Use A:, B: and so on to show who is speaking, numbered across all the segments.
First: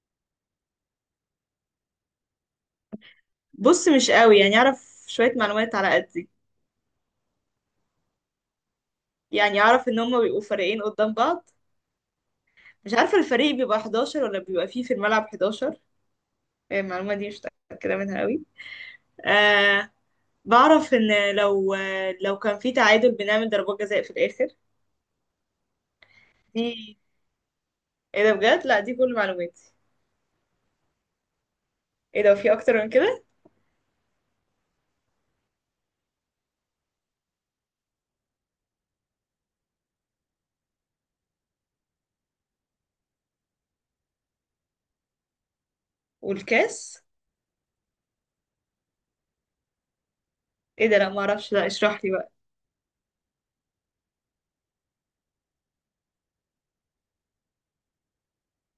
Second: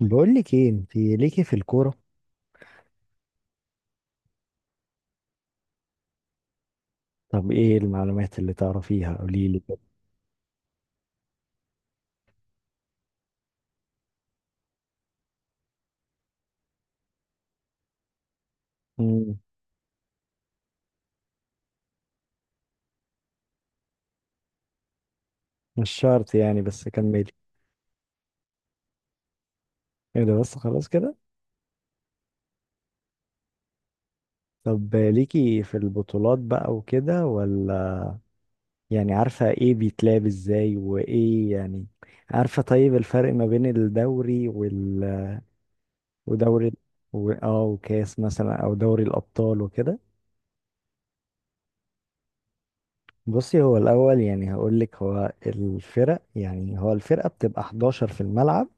A: بقول لك ايه؟ انت ليكي في الكوره؟
B: بص، مش قوي. يعني اعرف شوية معلومات على قدي.
A: طب ايه المعلومات اللي تعرفيها؟ قولي لي
B: يعني
A: كده.
B: اعرف ان هما بيبقوا فريقين قدام بعض. مش عارفة الفريق بيبقى 11 ولا بيبقى فيه في الملعب 11. المعلومة دي مش متأكدة منها قوي.
A: مم،
B: آه. بعرف ان لو لو كان في تعادل بنعمل ضربات جزاء في الاخر.
A: مش شرط يعني،
B: دي
A: بس كملي.
B: ايه ده بجد؟ لا، دي كل معلوماتي.
A: ايه ده؟ بس خلاص كده.
B: ايه ده؟ في اكتر من كده؟
A: طب ليكي في البطولات بقى وكده ولا؟ يعني عارفه ايه بيتلعب ازاي وايه يعني؟ عارفه طيب الفرق ما بين الدوري وال... ودوري
B: والكاس.
A: و... اه وكاس مثلا او دوري الابطال وكده.
B: ايه ده؟ لا، ما اعرفش. لا، اشرح لي بقى.
A: بصي، هو الاول يعني، هقول لك، هو الفرق يعني، هو الفرقه بتبقى 11 في الملعب،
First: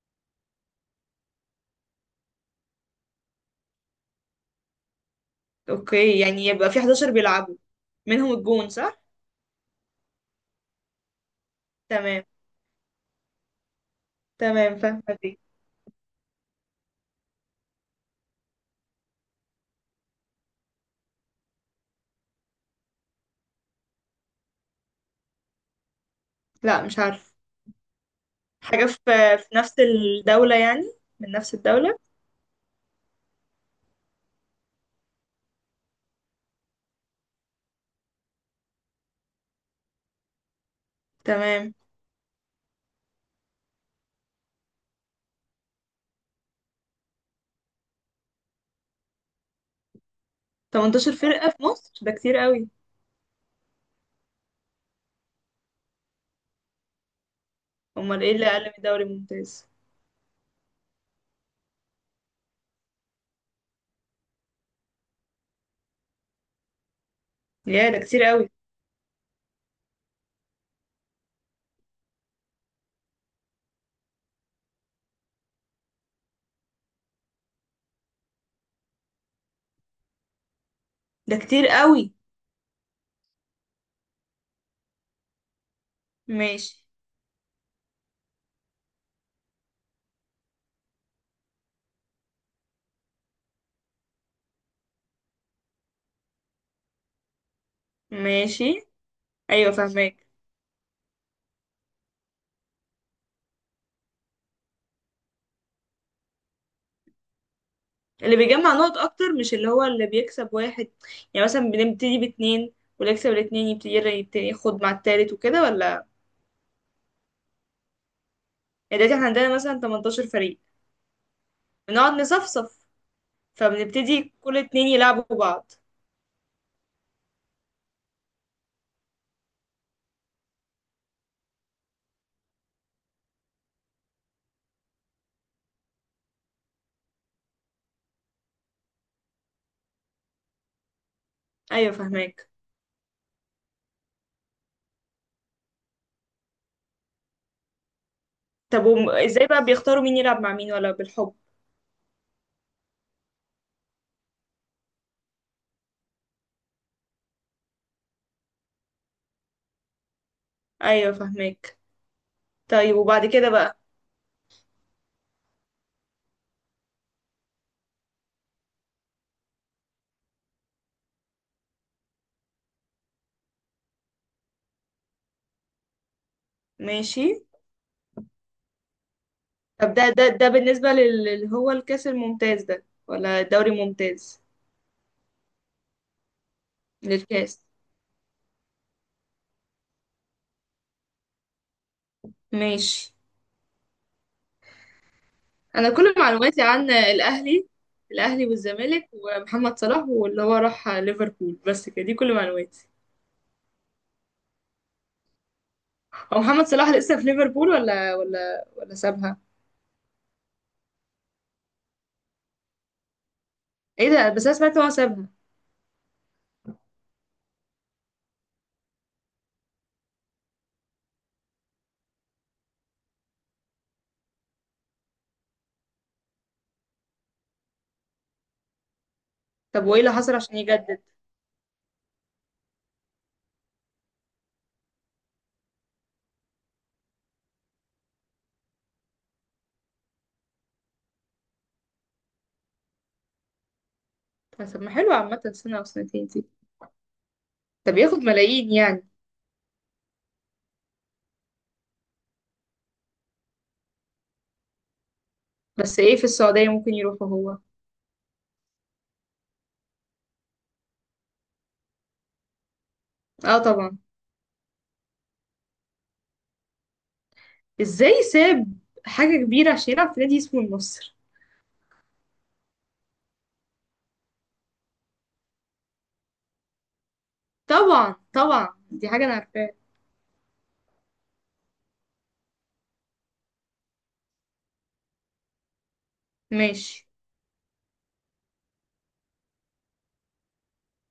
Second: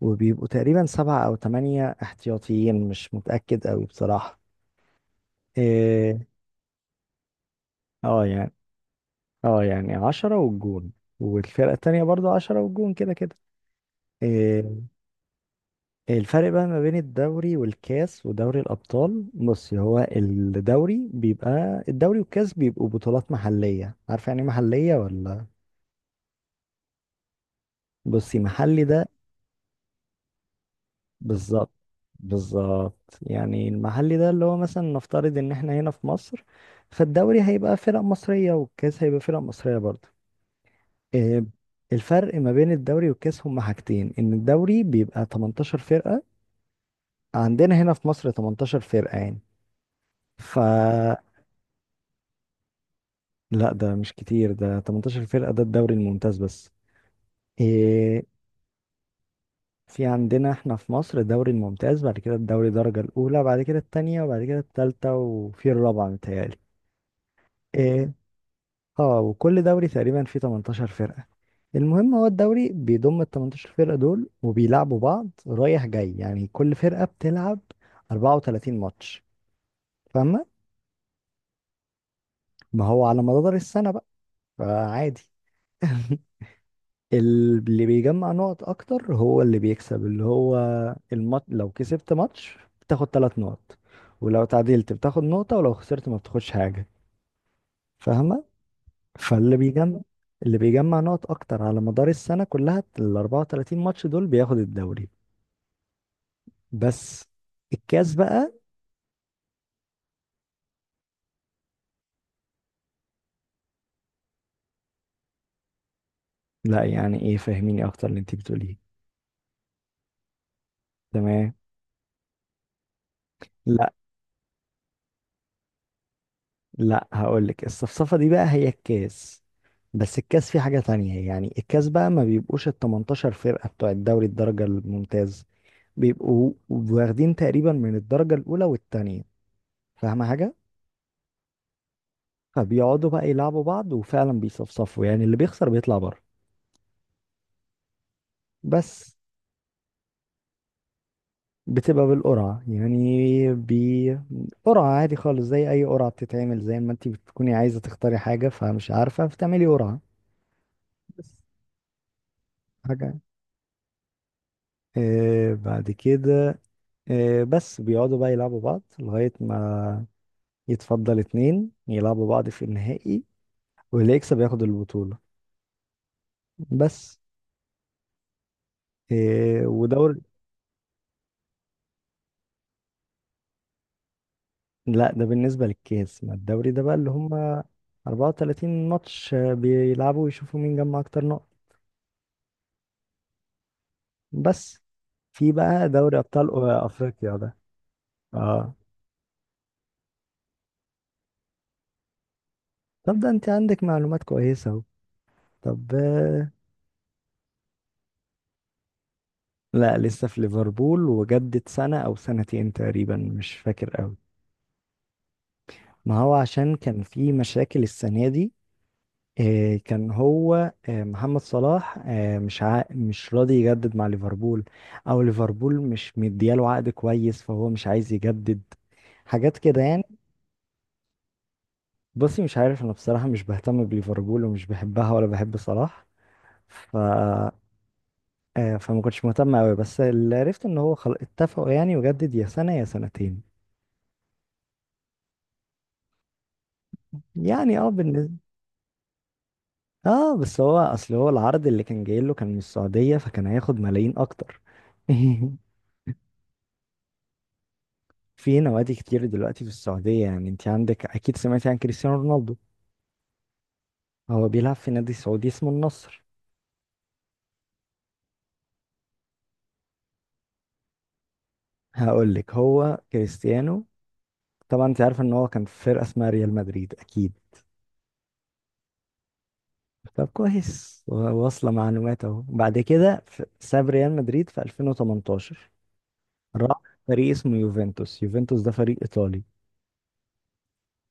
A: وبيبقوا تقريبا سبعة أو تمانية احتياطيين، مش متأكد أوي بصراحة.
B: اوكي.
A: إيه؟
B: يعني يبقى في 11 بيلعبوا،
A: اه
B: منهم
A: يعني.
B: الجون، صح؟
A: اه يعني 10 والجون، والفرقة التانية
B: تمام.
A: برضو 10 والجون كده كده. إيه؟
B: تمام، فاهمة دي.
A: الفرق بقى ما بين الدوري والكاس ودوري الأبطال، بص، هو الدوري بيبقى الدوري، والكاس بيبقوا بطولات محلية. عارفة يعني إيه محلية ولا؟
B: لا، مش عارفة.
A: بصي، محلي
B: حاجة
A: ده،
B: في في نفس الدولة يعني؟ من نفس
A: بالظبط
B: الدولة.
A: بالظبط. يعني المحلي ده اللي هو مثلا نفترض ان احنا هنا في مصر، فالدوري هيبقى فرق مصرية، والكاس هيبقى فرق مصرية برضه. إيه؟
B: تمام.
A: الفرق ما بين الدوري والكاس هما حاجتين، ان الدوري بيبقى 18 فرقة. عندنا هنا في مصر 18 فرقة يعني، ف...
B: 18 فرقة في مصر؟ ده كتير قوي.
A: لا ده مش كتير، ده 18 فرقة، ده الدوري الممتاز بس.
B: امال
A: إيه؟
B: ايه اللي اقل من الدوري الممتاز؟
A: في عندنا احنا في مصر الدوري الممتاز، بعد كده الدوري الدرجة الأولى، بعد كده التانية، وبعد كده التالتة، وفي الرابعة متهيألي.
B: يا، ده
A: آه،
B: كتير قوي.
A: اه وكل دوري تقريبا فيه 18 فرقة. المهم، هو الدوري بيضم ال 18 فرقة دول، وبيلعبوا بعض رايح جاي، يعني كل فرقة بتلعب 34 ماتش. فاهمة؟
B: ده كتير قوي.
A: ما هو على مدار السنة بقى، فعادي.
B: ماشي.
A: اللي بيجمع نقط اكتر هو اللي بيكسب، اللي هو لو كسبت ماتش بتاخد ثلاث نقط، ولو تعادلت بتاخد نقطة، ولو خسرت ما بتاخدش حاجة. فاهمة؟
B: ماشي.
A: فاللي
B: ايوه،
A: بيجمع
B: فاهمك.
A: اللي بيجمع نقط اكتر على مدار السنه كلها، ال 34 ماتش دول، بياخد الدوري. بس. الكاس
B: اللي
A: بقى،
B: بيجمع نقط اكتر مش اللي هو اللي بيكسب واحد؟ يعني مثلا بنبتدي باتنين، واللي يكسب الاتنين يبتدي ياخد مع التالت وكده، ولا؟
A: لا يعني ايه؟ فهميني اكتر اللي انت بتقوليه.
B: يعني دلوقتي احنا عندنا مثلا 18 فريق،
A: تمام.
B: بنقعد نصفصف،
A: لا
B: فبنبتدي كل اتنين يلعبوا بعض.
A: لا، هقول لك الصفصفه دي بقى هي الكاس، بس الكاس فيه حاجه تانية يعني. الكاس بقى ما بيبقوش ال 18 فرقه بتوع الدوري الدرجه الممتاز، بيبقوا واخدين تقريبا من الدرجه الاولى والتانية. فاهمه حاجه؟
B: ايوه، فاهمك.
A: فبيقعدوا بقى يلعبوا بعض، وفعلا بيصفصفوا يعني، اللي بيخسر بيطلع بره.
B: طب
A: بس.
B: ازاي بقى بيختاروا مين يلعب مع مين، ولا بالحب؟
A: بتبقى بالقرعة، يعني بقرعة عادي خالص، زي أي قرعة بتتعمل، زي ما انتي بتكوني عايزة تختاري حاجة فمش عارفة فتعملي قرعة.
B: ايوه،
A: بس
B: فهمك. طيب،
A: حاجة.
B: وبعد كده بقى؟
A: آه بعد كده، آه بس بيقعدوا بقى يلعبوا بعض لغاية ما يتفضل اتنين يلعبوا بعض في النهائي، واللي يكسب ياخد البطولة. بس.
B: ماشي.
A: آه.
B: طب ده
A: ودور...
B: ده ده بالنسبة اللي هو الكاس الممتاز ده، ولا الدوري الممتاز؟
A: لا ده بالنسبة للكاس. ما الدوري ده بقى اللي هم
B: للكاس.
A: 34 ماتش، بيلعبوا ويشوفوا مين جمع أكتر نقط.
B: ماشي.
A: بس. في بقى
B: انا كل
A: دوري ابطال
B: معلوماتي عن
A: افريقيا ده.
B: الاهلي. الاهلي
A: اه
B: والزمالك ومحمد صلاح واللي هو راح ليفربول. بس كده، دي كل معلوماتي.
A: طب ده انت عندك معلومات كويسه اهو. طب
B: هو
A: آه.
B: محمد صلاح لسه في ليفربول، ولا سابها؟
A: لا لسه في ليفربول، وجدد سنه او سنتين تقريبا، مش فاكر
B: ايه
A: قوي.
B: ده؟ بس انا سمعت إن هو سابها.
A: ما هو عشان كان في مشاكل السنه دي، كان هو محمد صلاح مش راضي يجدد مع ليفربول، او ليفربول مش مدياله عقد كويس، فهو مش عايز يجدد. حاجات كده
B: طب وايه
A: يعني.
B: اللي حصل عشان يجدد؟
A: بصي مش عارف انا بصراحه، مش بهتم بليفربول ومش بحبها ولا بحب صلاح. ف... فما كنتش مهتم قوي، بس اللي عرفت ان هو خلاص اتفقوا يعني يجدد يا سنة يا سنتين.
B: طب، ما حلو عامة سنة او سنتين.
A: يعني اه
B: ده بياخد
A: بالنسبة.
B: ملايين يعني.
A: اه بس هو اصل، هو العرض اللي كان جاي له كان من السعودية، فكان هياخد ملايين اكتر.
B: بس ايه، في السعودية ممكن يروحوا هو؟
A: في نوادي كتير دلوقتي في السعودية. يعني انت عندك اكيد سمعتي عن كريستيانو رونالدو،
B: اه، طبعا.
A: هو بيلعب في نادي سعودي اسمه النصر.
B: ازاي ساب حاجة كبيرة عشان يلعب في نادي اسمه النصر؟
A: هقول لك، هو كريستيانو، طبعا انت عارف ان هو كان في فرقة اسمها ريال مدريد اكيد؟
B: طبعا طبعا، دي حاجة انا عارفاها.
A: طب كويس، واصلة معلومات اهو. بعد كده ساب ريال مدريد في 2018، راح
B: ماشي.
A: فريق اسمه يوفنتوس. يوفنتوس ده فريق ايطالي،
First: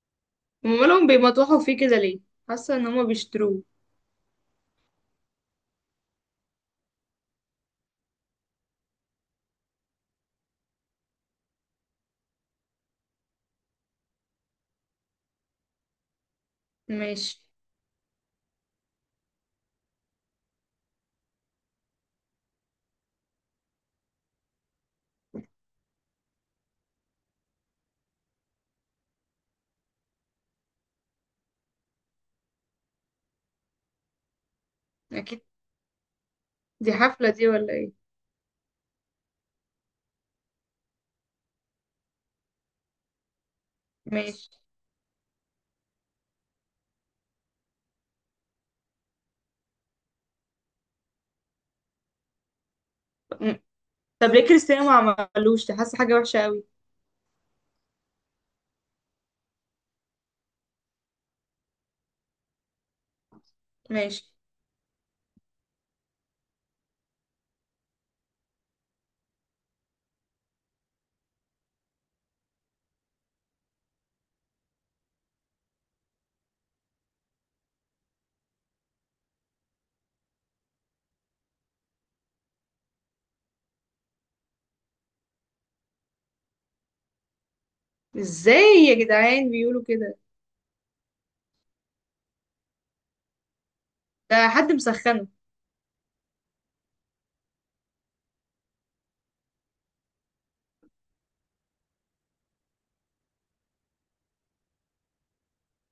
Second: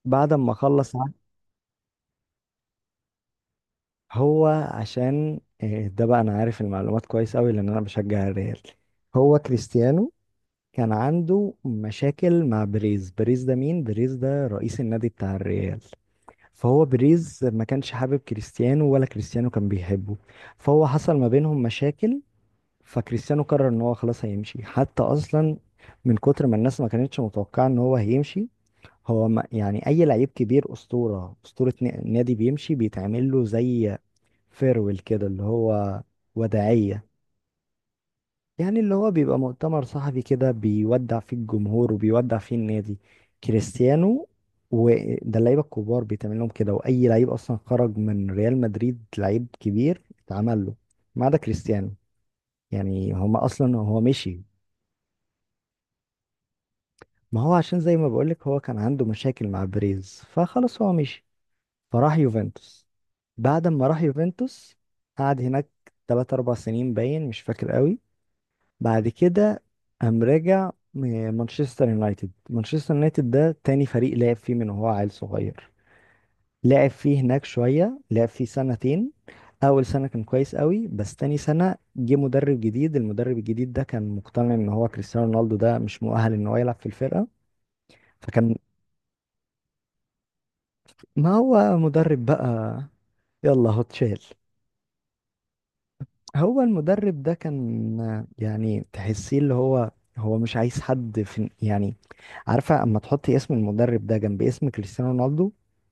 A: بعد ما خلص
B: امالهم
A: عقد-
B: بيمطوحوا فيه كده ليه؟ حاسة ان هما بيشتروه.
A: هو عشان ده بقى انا عارف المعلومات كويس قوي لان انا بشجع الريال. هو كريستيانو كان عنده مشاكل مع بريز. بريز ده مين؟ بريز ده رئيس النادي بتاع الريال. فهو
B: ماشي.
A: بريز ما كانش حابب كريستيانو، ولا كريستيانو كان بيحبه، فهو حصل ما بينهم مشاكل. فكريستيانو قرر ان هو خلاص هيمشي، حتى اصلا من كتر ما الناس ما كانتش متوقعه ان هو هيمشي. هو ما يعني اي لعيب كبير اسطوره اسطوره نادي بيمشي بيتعمل له زي فيرويل كده،
B: اكيد.
A: اللي هو
B: دي
A: وداعيه،
B: حفلة دي ولا ايه؟
A: يعني اللي هو بيبقى مؤتمر صحفي كده، بيودع فيه الجمهور وبيودع فيه النادي كريستيانو.
B: ماشي.
A: وده اللعيبه الكبار بيتعمل لهم كده، واي لعيب اصلا خرج من ريال مدريد لعيب كبير اتعمل له، ما عدا كريستيانو. يعني هما
B: م-
A: اصلا هو
B: طب
A: مشي.
B: ليه كريستيانو ما عملوش ده؟ حاسة حاجة وحشة قوي.
A: ما هو عشان زي ما بقولك هو كان عنده مشاكل مع بريز، فخلاص هو مشي فراح يوفنتوس. بعد ما راح
B: ماشي.
A: يوفنتوس قعد هناك تلات أربع سنين باين، مش فاكر قوي. بعد كده قام راجع مانشستر يونايتد. مانشستر يونايتد ده تاني فريق لعب فيه من وهو عيل صغير، لعب فيه هناك شوية، لعب فيه سنتين. أول سنة كان كويس قوي، بس تاني سنة جه مدرب جديد. المدرب الجديد ده كان مقتنع إن هو كريستيانو رونالدو ده مش مؤهل إن هو يلعب في الفرقة. فكان...
B: ازاي؟ يا جدعان، بيقولوا كده؟
A: ما هو مدرب بقى، يلا هو اتشال.
B: ده حد مسخنه.
A: هو المدرب ده كان يعني تحسيه اللي هو، هو مش عايز حد في يعني. عارفة اما تحطي اسم المدرب ده جنب اسم كريستيانو رونالدو،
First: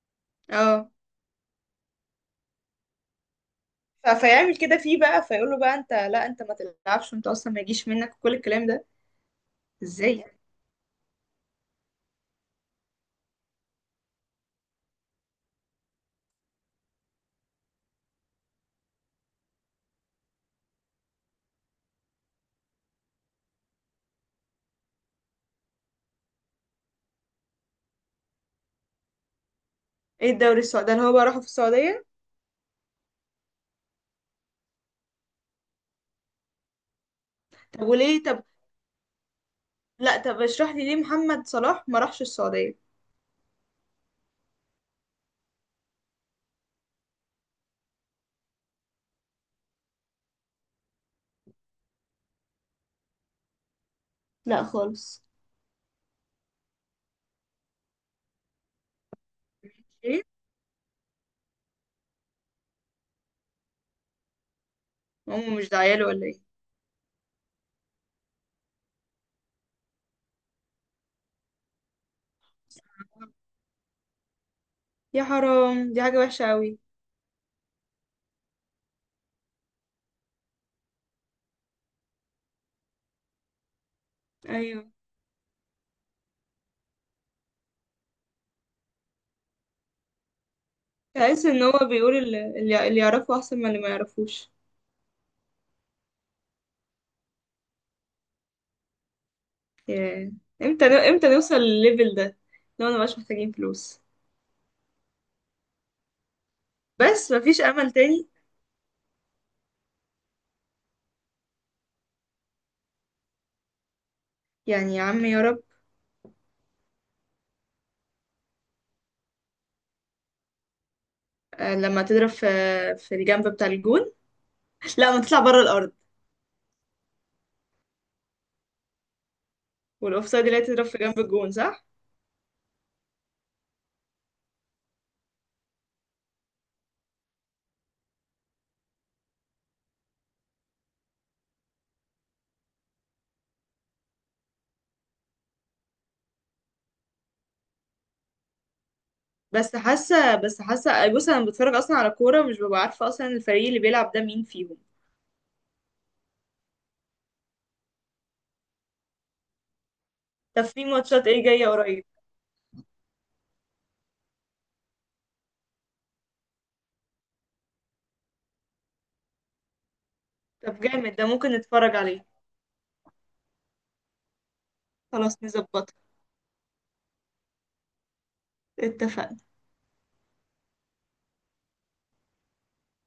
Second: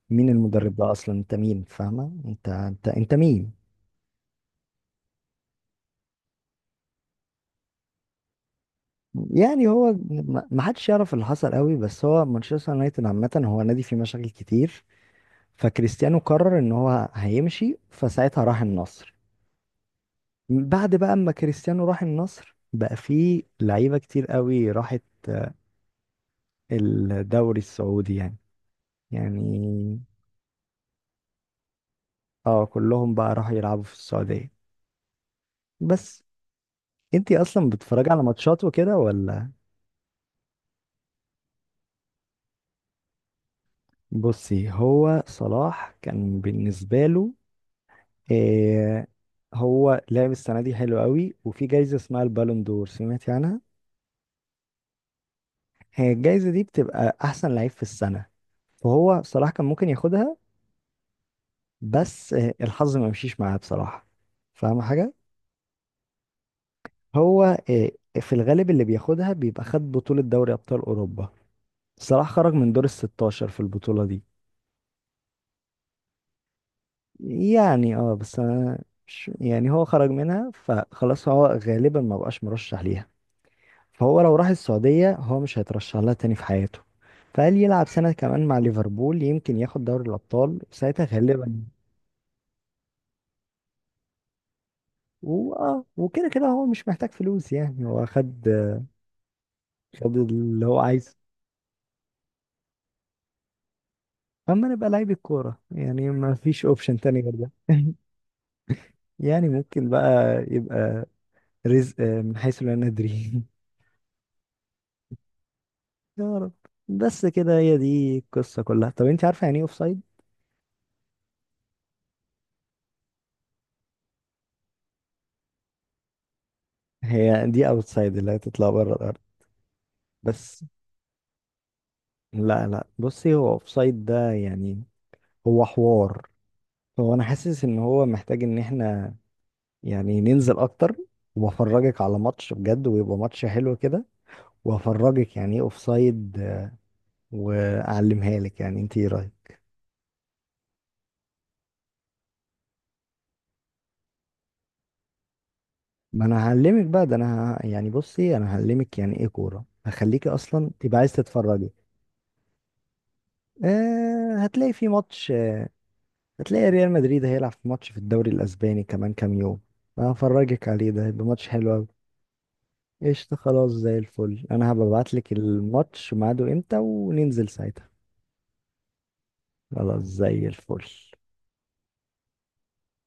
A: مين المدرب
B: اه.
A: ده اصلا؟ انت مين فاهمة؟ انت انت انت مين؟
B: فيعمل كده فيه بقى؟ فيقول له بقى: انت لا، انت ما تلعبش، وانت اصلا ما يجيش منك كل الكلام ده؟
A: يعني هو
B: ازاي يعني؟
A: ما حدش يعرف اللي حصل قوي، بس هو مانشستر يونايتد عامة هو نادي فيه مشاكل كتير. فكريستيانو قرر ان هو هيمشي، فساعتها راح النصر. بعد بقى اما كريستيانو راح النصر بقى فيه لعيبة كتير قوي راحت الدوري السعودي يعني. يعني
B: ايه الدوري السعودي ده اللي هو بقى راحوا في السعوديه؟
A: اه كلهم بقى راحوا يلعبوا في السعودية. بس. انتي اصلا
B: طب
A: بتتفرجي
B: وليه
A: على ماتشات وكده ولا؟
B: لا، طب اشرح لي ليه محمد صلاح ما راحش السعوديه.
A: بصي، هو صلاح كان بالنسبة له إيه، هو لعب السنة دي حلو قوي، وفي جايزة اسمها البالون دور، سمعتي عنها؟
B: لا خالص.
A: هي الجايزة دي بتبقى احسن لعيب في السنة، فهو صلاح كان ممكن
B: ايه؟
A: ياخدها، بس الحظ ما مشيش معاه بصراحة. فاهم حاجة؟
B: هم مش داعيه له ولا ايه؟
A: هو آه، في الغالب اللي بياخدها بيبقى خد بطولة دوري أبطال أوروبا، صلاح خرج من دور الـ16 في البطولة دي.
B: يا حرام، دي حاجه وحشه قوي.
A: يعني اه بس أنا مش يعني، هو خرج منها فخلاص هو غالبا ما بقاش مرشح ليها، فهو لو راح
B: ايوه.
A: السعودية هو مش هيترشح لها تاني في حياته. فقال يلعب سنة كمان مع ليفربول يمكن ياخد دوري الأبطال ساعتها
B: تحس
A: غالبا.
B: ان هو بيقول اللي، اللي يعرفه احسن من اللي ما يعرفوش.
A: واه وكده كده هو مش محتاج فلوس يعني، هو خد خد
B: ياه.
A: اللي هو عايزه.
B: امتى نوصل للليفل ده؟ لو ما بقاش محتاجين فلوس.
A: اما نبقى لعيب كورة يعني ما فيش اوبشن تاني
B: بس
A: غير ده.
B: مفيش امل تاني؟
A: يعني ممكن بقى يبقى رزق من حيث لا ندري.
B: يعني يا عم، يا رب.
A: يا رب. بس كده هي دي القصة كلها. طب انت عارفة يعني ايه اوفسايد؟
B: آه، لما تضرب في الجنب بتاع الجون. لا، ما تطلع بره الارض.
A: هي دي اوتسايد اللي هتطلع بره الارض.
B: والاوفسايد اللي هي
A: بس
B: تضرب في جنب الجون، صح؟
A: لا لا، بصي هو اوفسايد ده يعني هو حوار، هو انا حاسس ان هو محتاج ان احنا يعني ننزل اكتر، وافرجك على ماتش بجد ويبقى ماتش حلو كده، وافرجك يعني ايه اوفسايد واعلمها لك. يعني انت ايه رايك؟
B: بس حاسه بس حاسه آه، بص، انا بتفرج اصلا على كوره مش ببقى عارفه اصلا الفريق اللي بيلعب ده مين فيهم.
A: ما انا هعلمك بقى، ده انا يعني بصي، انا هعلمك يعني ايه كوره، هخليكي
B: طب،
A: اصلا
B: في
A: تبقى عايز
B: ماتشات ايه جايه
A: تتفرجي.
B: قريب؟
A: آه هتلاقي في ماتش، هتلاقي ريال مدريد هيلعب في ماتش في الدوري الاسباني كمان كام يوم، أنا هفرجك
B: طب
A: عليه، ده
B: جامد،
A: هيبقى
B: ده
A: ماتش
B: ممكن
A: حلو قوي.
B: نتفرج عليه؟
A: قشطة خلاص زي الفل، انا هبعت لك
B: خلاص نظبطها.
A: الماتش ميعاده امتى وننزل ساعتها.
B: اتفقنا.
A: خلاص زي الفل.